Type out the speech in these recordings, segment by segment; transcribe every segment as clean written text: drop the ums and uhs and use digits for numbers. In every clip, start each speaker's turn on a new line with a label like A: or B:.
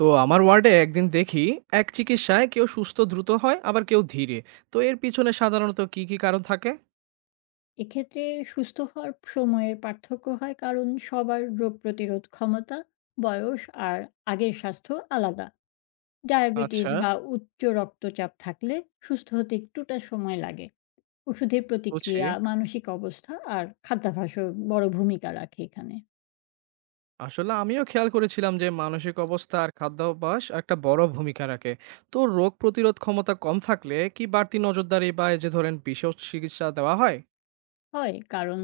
A: তো আমার ওয়ার্ডে একদিন দেখি এক চিকিৎসায় কেউ সুস্থ দ্রুত হয় আবার কেউ ধীরে। তো এর পিছনে সাধারণত কি কি কারণ থাকে?
B: এক্ষেত্রে সুস্থ হওয়ার সময়ের পার্থক্য হয় কারণ সবার রোগ প্রতিরোধ ক্ষমতা, বয়স আর আগের স্বাস্থ্য আলাদা। ডায়াবেটিস
A: আচ্ছা।
B: বা উচ্চ রক্তচাপ থাকলে সুস্থ হতে একটুটা সময় লাগে। ওষুধের
A: বুঝছি।
B: প্রতিক্রিয়া, মানসিক অবস্থা আর খাদ্যাভ্যাসও বড় ভূমিকা রাখে এখানে।
A: আসলে আমিও খেয়াল করেছিলাম যে মানসিক অবস্থা আর খাদ্যাভ্যাস একটা বড় ভূমিকা রাখে। তো রোগ প্রতিরোধ ক্ষমতা কম থাকলে কি বাড়তি নজরদারি বা এই যে ধরেন বিশেষ চিকিৎসা দেওয়া হয়?
B: হয় কারণ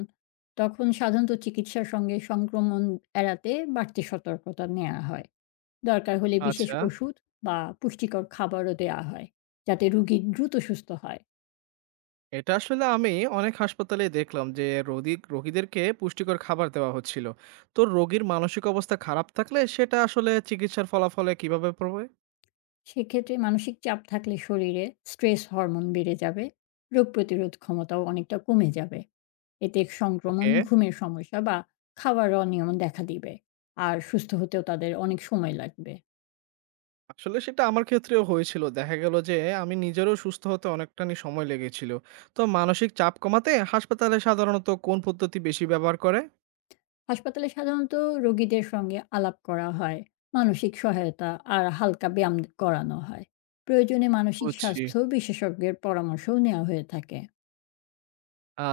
B: তখন সাধারণত চিকিৎসার সঙ্গে সংক্রমণ এড়াতে বাড়তি সতর্কতা নেওয়া হয়, দরকার হলে বিশেষ
A: আচ্ছা।
B: ওষুধ বা পুষ্টিকর খাবারও দেওয়া হয় যাতে রোগী দ্রুত সুস্থ হয়।
A: এটা আসলে আমি অনেক হাসপাতালে দেখলাম যে রোগীদেরকে পুষ্টিকর খাবার দেওয়া হচ্ছিল। তো রোগীর মানসিক অবস্থা খারাপ থাকলে সেটা আসলে চিকিৎসার ফলাফলে কিভাবে পড়বে?
B: সেক্ষেত্রে মানসিক চাপ থাকলে শরীরে স্ট্রেস হরমোন বেড়ে যাবে, রোগ প্রতিরোধ ক্ষমতাও অনেকটা কমে যাবে। এতে সংক্রমণ,
A: ওকে।
B: ঘুমের সমস্যা বা খাওয়ার অনিয়ম দেখা দিবে, আর সুস্থ হতেও তাদের অনেক সময় লাগবে।
A: আসলে সেটা আমার ক্ষেত্রেও হয়েছিল। দেখা গেল যে আমি নিজেরও সুস্থ হতে অনেকটানি সময় লেগেছিল। তো মানসিক চাপ কমাতে হাসপাতালে সাধারণত কোন পদ্ধতি বেশি ব্যবহার করে?
B: হাসপাতালে সাধারণত রোগীদের সঙ্গে আলাপ করা হয়, মানসিক সহায়তা আর হালকা ব্যায়াম করানো হয়। প্রয়োজনে মানসিক
A: বুঝছি।
B: স্বাস্থ্য বিশেষজ্ঞের পরামর্শও নেওয়া হয়ে থাকে।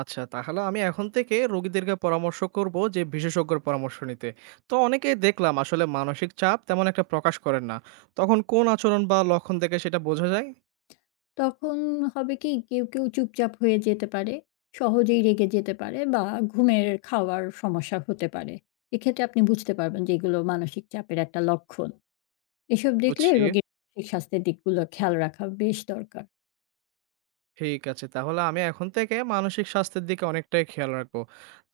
A: আচ্ছা, তাহলে আমি এখন থেকে রোগীদেরকে পরামর্শ করব যে বিশেষজ্ঞের পরামর্শ নিতে। তো অনেকেই দেখলাম আসলে মানসিক চাপ তেমন একটা প্রকাশ করেন না। তখন কোন আচরণ বা লক্ষণ দেখে সেটা বোঝা যায়?
B: তখন হবে কি কেউ, কেউ চুপচাপ হয়ে যেতে পারে, সহজেই রেগে যেতে পারে বা ঘুমের খাওয়ার সমস্যা হতে পারে। এক্ষেত্রে আপনি বুঝতে পারবেন যে এগুলো মানসিক চাপের একটা লক্ষণ। এসব দেখলে
A: বুঝছি।
B: রোগীর মানসিক স্বাস্থ্যের দিকগুলো খেয়াল রাখা বেশ দরকার।
A: ঠিক আছে। তাহলে আমি এখন থেকে মানসিক স্বাস্থ্যের দিকে অনেকটাই খেয়াল রাখবো।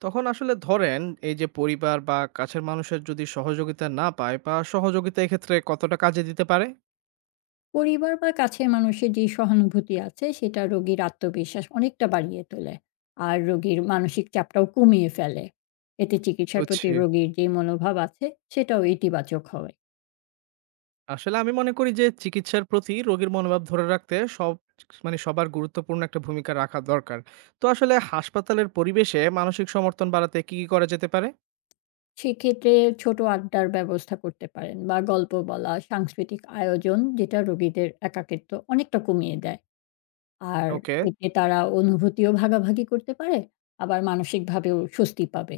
A: তখন আসলে ধরেন এই যে পরিবার বা কাছের মানুষের যদি সহযোগিতা না পায় বা সহযোগিতা এক্ষেত্রে কতটা কাজে দিতে পারে?
B: পরিবার বা কাছের মানুষের যেই সহানুভূতি আছে সেটা রোগীর আত্মবিশ্বাস অনেকটা বাড়িয়ে তোলে। আর রোগীর মানসিক চাপটাও কমিয়ে ফেলে। এতে চিকিৎসার
A: বুঝছি।
B: প্রতি রোগীর যে মনোভাব আছে সেটাও ইতিবাচক হয়।
A: আসলে আমি মনে করি যে চিকিৎসার প্রতি রোগীর মনোভাব ধরে রাখতে সব মানে সবার গুরুত্বপূর্ণ একটা ভূমিকা রাখা দরকার। তো আসলে হাসপাতালের পরিবেশে মানসিক সমর্থন বাড়াতে কি করা যেতে পারে?
B: সেক্ষেত্রে ছোট আড্ডার ব্যবস্থা করতে পারেন বা গল্প বলা, সাংস্কৃতিক আয়োজন, যেটা রোগীদের একাকিত্ব অনেকটা কমিয়ে দেয়। আর
A: ওকে।
B: এতে তারা অনুভূতিও ভাগাভাগি করতে পারে, আবার মানসিকভাবেও স্বস্তি পাবে।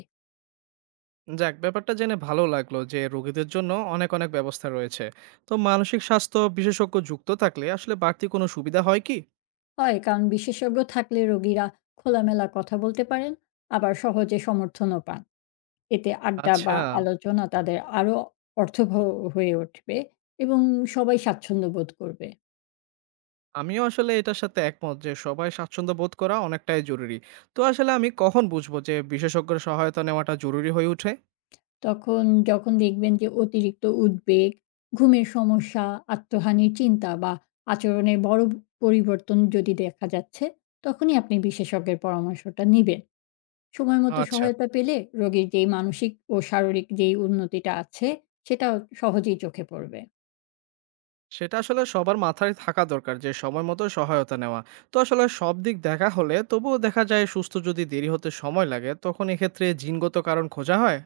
A: যাক ব্যাপারটা জেনে ভালো লাগলো যে রোগীদের জন্য অনেক অনেক ব্যবস্থা রয়েছে। তো মানসিক স্বাস্থ্য বিশেষজ্ঞ যুক্ত থাকলে আসলে বাড়তি কোনো সুবিধা হয় কি?
B: হয় কারণ বিশেষজ্ঞ থাকলে রোগীরা খোলামেলা কথা বলতে পারেন, আবার সহজে সমর্থনও পান। এতে আড্ডা বা
A: আচ্ছা।
B: আলোচনা তাদের আরও অর্থবহ হয়ে উঠবে এবং সবাই স্বাচ্ছন্দ্য বোধ করবে।
A: আমিও আসলে এটার সাথে একমত যে সবাই স্বাচ্ছন্দ্য বোধ করা অনেকটাই জরুরি। তো আসলে আমি কখন বুঝবো যে বিশেষজ্ঞের সহায়তা নেওয়াটা জরুরি হয়ে ওঠে?
B: তখন যখন দেখবেন যে অতিরিক্ত উদ্বেগ, ঘুমের সমস্যা, আত্মহানির চিন্তা বা আচরণের বড় পরিবর্তন যদি দেখা যাচ্ছে, তখনই আপনি বিশেষজ্ঞের পরামর্শটা নিবেন। সময় মতো
A: আচ্ছা।
B: সহায়তা পেলে রোগীর যেই মানসিক ও শারীরিক উন্নতিটা আছে, সেটাও সহজেই চোখে পড়বে।
A: সেটা আসলে সবার মাথায় থাকা দরকার যে সময় মতো সহায়তা নেওয়া। তো আসলে সব দিক দেখা হলে তবুও দেখা যায় সুস্থ যদি দেরি হতে সময় লাগে তখন এক্ষেত্রে জিনগত কারণ খোঁজা হয়?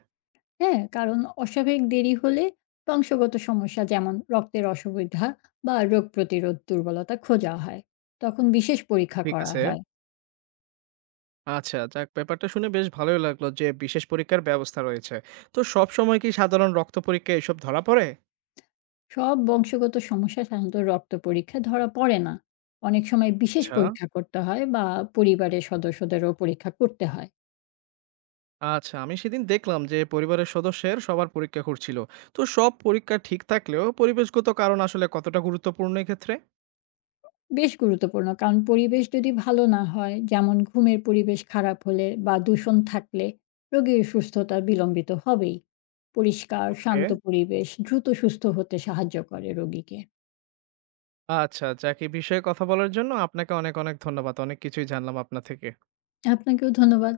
B: হ্যাঁ? কারণ অস্বাভাবিক দেরি হলে বংশগত সমস্যা, যেমন রক্তের অসুবিধা বা রোগ প্রতিরোধ দুর্বলতা, খোঁজা হয়। তখন বিশেষ পরীক্ষা
A: ঠিক
B: করা
A: আছে।
B: হয়।
A: আচ্ছা, যাক ব্যাপারটা শুনে বেশ ভালোই লাগলো যে বিশেষ পরীক্ষার ব্যবস্থা রয়েছে। তো সবসময় কি সাধারণ রক্ত পরীক্ষায় এসব ধরা পড়ে?
B: সব বংশগত সমস্যা সাধারণত রক্ত পরীক্ষায় ধরা পড়ে না। অনেক সময় বিশেষ
A: আচ্ছা,
B: পরীক্ষা করতে হয় বা পরিবারের সদস্যদেরও পরীক্ষা করতে হয়।
A: আমি সেদিন দেখলাম যে পরিবারের সদস্যের সবার পরীক্ষা করছিল। তো সব পরীক্ষা ঠিক থাকলেও পরিবেশগত কারণ আসলে কতটা গুরুত্বপূর্ণ এক্ষেত্রে?
B: বেশ গুরুত্বপূর্ণ, কারণ পরিবেশ যদি ভালো না হয়, যেমন ঘুমের পরিবেশ খারাপ হলে বা দূষণ থাকলে রোগীর সুস্থতা বিলম্বিত হবেই। পরিষ্কার,
A: ওকে।
B: শান্ত পরিবেশ দ্রুত সুস্থ হতে সাহায্য করে রোগীকে।
A: আচ্ছা, যাক এই বিষয়ে কথা বলার জন্য আপনাকে অনেক, অনেক ধন্যবাদ। অনেক কিছুই জানলাম আপনার থেকে।
B: আপনাকেও ধন্যবাদ।